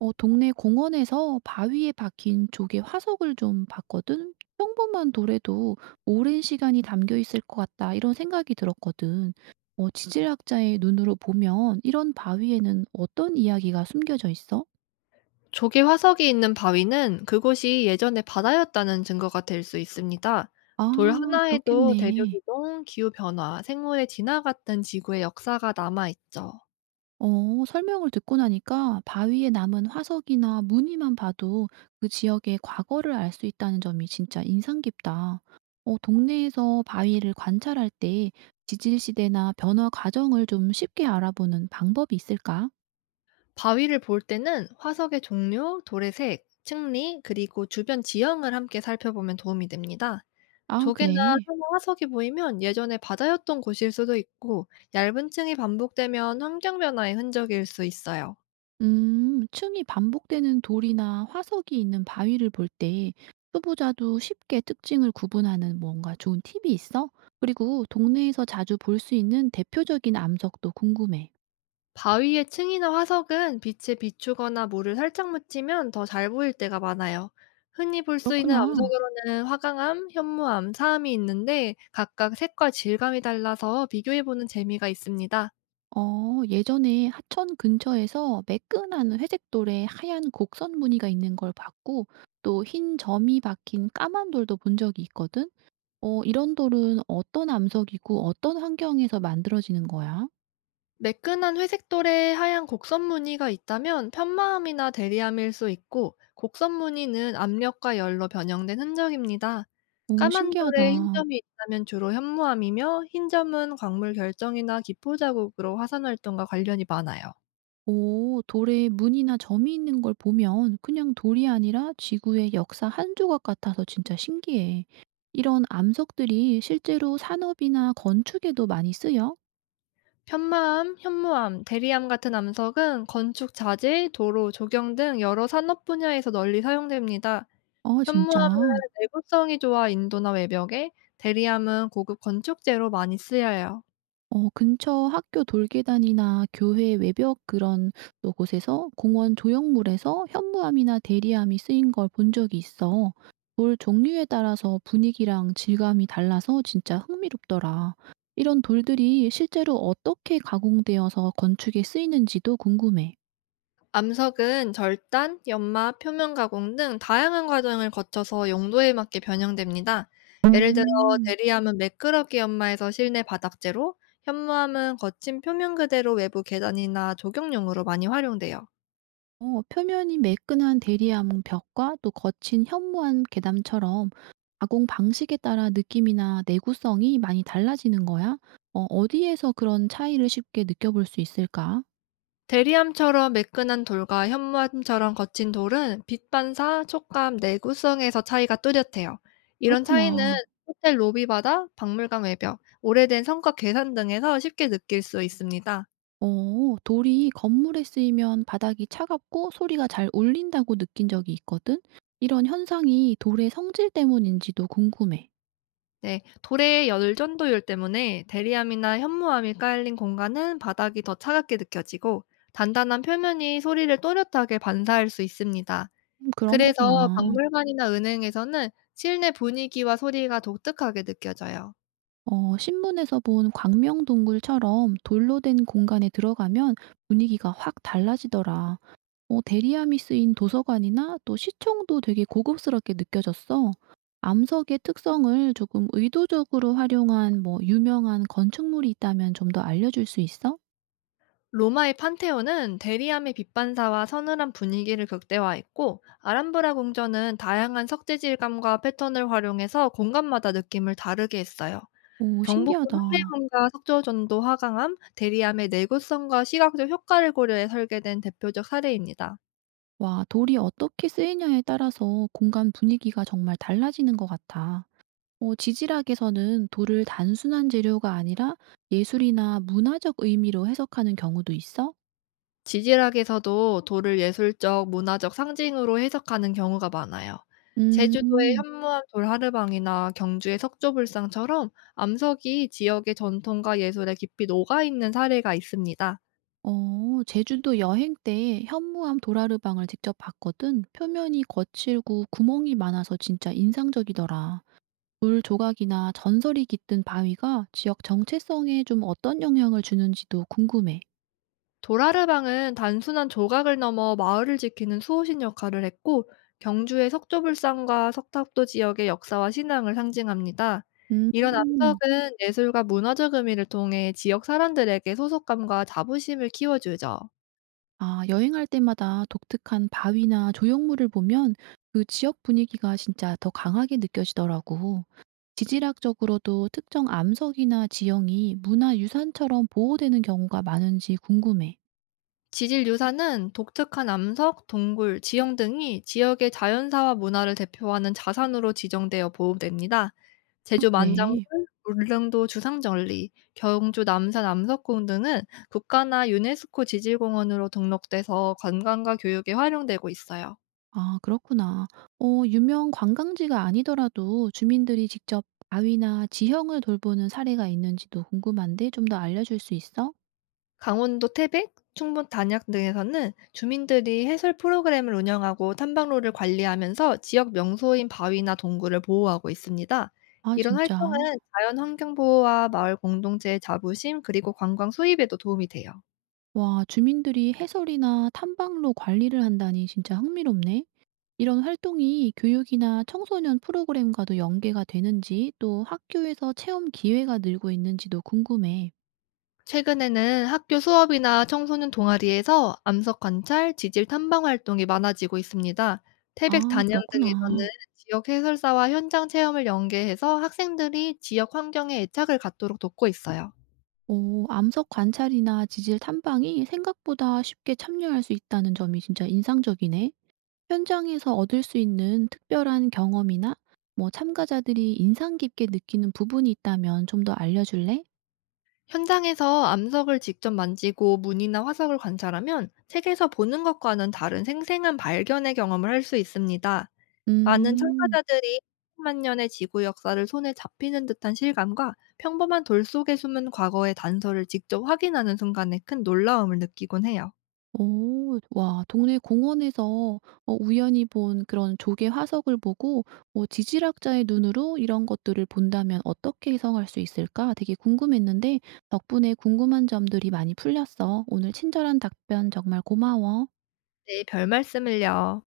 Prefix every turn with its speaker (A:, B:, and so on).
A: 어 동네 공원에서 바위에 박힌 조개 화석을 좀 봤거든. 평범한 돌에도 오랜 시간이 담겨 있을 것 같다, 이런 생각이 들었거든. 지질학자의 눈으로 보면 이런 바위에는 어떤 이야기가 숨겨져 있어?
B: 조개 화석이 있는 바위는 그곳이 예전에 바다였다는 증거가 될 수 있습니다. 돌
A: 아,
B: 하나에도 대륙
A: 그렇겠네.
B: 이동, 기후 변화, 생물의 진화 같은 지구의 역사가 남아 있죠.
A: 설명을 듣고 나니까 바위에 남은 화석이나 무늬만 봐도 그 지역의 과거를 알 수 있다는 점이 진짜 인상 깊다. 동네에서 바위를 관찰할 때 지질 시대나 변화 과정을 좀 쉽게 알아보는 방법이 있을까?
B: 바위를 볼 때는 화석의 종류, 돌의 색, 층리, 그리고 주변 지형을 함께 살펴보면 도움이 됩니다.
A: 아,
B: 조개나
A: 그래.
B: 상어 화석이 보이면 예전에 바다였던 곳일 수도 있고, 얇은 층이 반복되면 환경 변화의 흔적일 수 있어요.
A: 층이 반복되는 돌이나 화석이 있는 바위를 볼 때 초보자도 쉽게 특징을 구분하는 뭔가 좋은 팁이 있어? 그리고 동네에서 자주 볼 수 있는 대표적인 암석도 궁금해.
B: 바위의 층이나 화석은 빛에 비추거나 물을 살짝 묻히면 더 잘 보일 때가 많아요. 흔히 볼 수 있는
A: 그렇구나.
B: 암석으로는 화강암, 현무암, 사암이 있는데 각각 색과 질감이 달라서 비교해보는 재미가 있습니다.
A: 어 예전에 하천 근처에서 매끈한 회색돌에 하얀 곡선 무늬가 있는 걸 봤고, 또 흰 점이 박힌 까만 돌도 본 적이 있거든. 어 이런 돌은 어떤 암석이고 어떤 환경에서 만들어지는 거야?
B: 매끈한 회색돌에 하얀 곡선 무늬가 있다면 편마음이나 대리암일 수 있고 곡선 무늬는 압력과 열로 변형된 흔적입니다.
A: 오,
B: 까만
A: 신기하다.
B: 돌에 흰 점이 있다면 주로 현무암이며 흰 점은 광물 결정이나 기포 자국으로 화산 활동과 관련이 많아요.
A: 오, 돌에 무늬나 점이 있는 걸 보면 그냥 돌이 아니라 지구의 역사 한 조각 같아서 진짜 신기해. 이런 암석들이 실제로 산업이나 건축에도 많이 쓰여?
B: 편마암, 현무암, 대리암 같은 암석은 건축 자재, 도로, 조경 등 여러 산업 분야에서 널리 사용됩니다.
A: 아, 진짜?
B: 현무암은 내구성이 좋아 인도나 외벽에, 대리암은 고급 건축재로 많이 쓰여요.
A: 어 근처 학교 돌계단이나 교회 외벽, 그런 또 곳에서, 공원 조형물에서 현무암이나 대리암이 쓰인 걸 본 적이 있어. 돌 종류에 따라서 분위기랑 질감이 달라서 진짜 흥미롭더라. 이런 돌들이 실제로 어떻게 가공되어서 건축에 쓰이는지도 궁금해.
B: 암석은 절단, 연마, 표면 가공 등 다양한 과정을 거쳐서 용도에 맞게 변형됩니다. 예를 들어
A: 음,
B: 대리암은 매끄럽게 연마해서 실내 바닥재로, 현무암은 거친 표면 그대로 외부 계단이나 조경용으로 많이 활용돼요.
A: 표면이 매끈한 대리암 벽과 또 거친 현무암 계담처럼 가공 방식에 따라 느낌이나 내구성이 많이 달라지는 거야? 어디에서 그런 차이를 쉽게 느껴볼 수 있을까?
B: 대리암처럼 매끈한 돌과 현무암처럼 거친 돌은 빛 반사, 촉감, 내구성에서 차이가 뚜렷해요. 이런 차이는
A: 그렇구나.
B: 호텔 로비 바닥, 박물관 외벽, 오래된 성과 계산 등에서 쉽게 느낄 수 있습니다.
A: 돌이 건물에 쓰이면 바닥이 차갑고 소리가 잘 울린다고 느낀 적이 있거든? 이런 현상이 돌의 성질 때문인지도 궁금해.
B: 네, 돌의 열전도율 때문에 대리암이나 현무암이 깔린 공간은 바닥이 더 차갑게 느껴지고 단단한 표면이 소리를 또렷하게 반사할 수 있습니다.
A: 그런
B: 그래서
A: 거구나.
B: 박물관이나 은행에서는 실내 분위기와 소리가 독특하게 느껴져요.
A: 신문에서 본 광명동굴처럼 돌로 된 공간에 들어가면 분위기가 확 달라지더라. 어 대리함이 쓰인 도서관이나 또 시청도 되게 고급스럽게 느껴졌어. 암석의 특성을 조금 의도적으로 활용한 뭐 유명한 건축물이 있다면 좀 더 알려줄 수 있어?
B: 로마의 판테온은 대리암의 빛반사와 서늘한 분위기를 극대화했고 아람브라 궁전은 다양한 석재 질감과 패턴을 활용해서 공간마다 느낌을 다르게 했어요.
A: 오,
B: 경복궁
A: 신기하다.
B: 한내문과 석조전도 화강암, 대리암의 내구성과 시각적 효과를 고려해 설계된 대표적 사례입니다.
A: 와, 돌이 어떻게 쓰이냐에 따라서 공간 분위기가 정말 달라지는 것 같아. 지질학에서는 돌을 단순한 재료가 아니라 예술이나 문화적 의미로 해석하는 경우도 있어?
B: 지질학에서도 돌을 예술적, 문화적 상징으로 해석하는 경우가 많아요. 제주도의
A: 음,
B: 현무암 돌하르방이나 경주의 석조불상처럼 암석이 지역의 전통과 예술에 깊이 녹아있는 사례가 있습니다.
A: 제주도 여행 때 현무암 도라르방을 직접 봤거든. 표면이 거칠고 구멍이 많아서 진짜 인상적이더라. 물 조각이나 전설이 깃든 바위가 지역 정체성에 좀 어떤 영향을 주는지도 궁금해.
B: 도라르방은 단순한 조각을 넘어 마을을 지키는 수호신 역할을 했고 경주의 석조불상과 석탑도 지역의 역사와 신앙을 상징합니다. 이런
A: 음,
B: 암석은 예술과 문화적 의미를 통해 지역 사람들에게 소속감과 자부심을 키워주죠.
A: 아, 여행할 때마다 독특한 바위나 조형물을 보면 그 지역 분위기가 진짜 더 강하게 느껴지더라고. 지질학적으로도 특정 암석이나 지형이 문화유산처럼 보호되는 경우가 많은지 궁금해.
B: 지질 유산은 독특한 암석, 동굴, 지형 등이 지역의 자연사와 문화를 대표하는 자산으로 지정되어 보호됩니다.
A: 아,
B: 제주 만장굴,
A: 그래.
B: 울릉도 주상절리, 경주 남산 암석궁 등은 국가나 유네스코 지질공원으로 등록돼서 관광과 교육에 활용되고 있어요.
A: 아, 그렇구나. 어 유명 관광지가 아니더라도 주민들이 직접 바위나 지형을 돌보는 사례가 있는지도 궁금한데 좀 더 알려줄 수 있어?
B: 강원도 태백, 충북 단양 등에서는 주민들이 해설 프로그램을 운영하고 탐방로를 관리하면서 지역 명소인 바위나 동굴을 보호하고 있습니다.
A: 아,
B: 이런 활동은
A: 진짜?
B: 자연 환경 보호와 마을 공동체의 자부심 그리고 관광 수입에도 도움이 돼요.
A: 와, 주민들이 해설이나 탐방로 관리를 한다니 진짜 흥미롭네. 이런 활동이 교육이나 청소년 프로그램과도 연계가 되는지, 또 학교에서 체험 기회가 늘고 있는지도 궁금해.
B: 최근에는 학교 수업이나 청소년 동아리에서 암석 관찰, 지질 탐방 활동이 많아지고 있습니다. 태백
A: 아,
B: 단양 등에서는
A: 그렇구나.
B: 지역 해설사와 현장 체험을 연계해서 학생들이 지역 환경에 애착을 갖도록 돕고 있어요.
A: 오, 암석 관찰이나 지질 탐방이 생각보다 쉽게 참여할 수 있다는 점이 진짜 인상적이네. 현장에서 얻을 수 있는 특별한 경험이나 뭐 참가자들이 인상 깊게 느끼는 부분이 있다면 좀 더 알려줄래?
B: 현장에서 암석을 직접 만지고 문이나 화석을 관찰하면 책에서 보는 것과는 다른 생생한 발견의 경험을 할 수 있습니다. 많은
A: 음.
B: 참가자들이 수십만 년의 지구 역사를 손에 잡히는 듯한 실감과 평범한 돌 속에 숨은 과거의 단서를 직접 확인하는 순간에 큰 놀라움을 느끼곤 해요.
A: 오, 와, 동네 공원에서 우연히 본 그런 조개 화석을 보고 지질학자의 눈으로 이런 것들을 본다면 어떻게 해석할 수 있을까 되게 궁금했는데 덕분에 궁금한 점들이 많이 풀렸어. 오늘 친절한 답변 정말 고마워.
B: 네, 별말씀을요.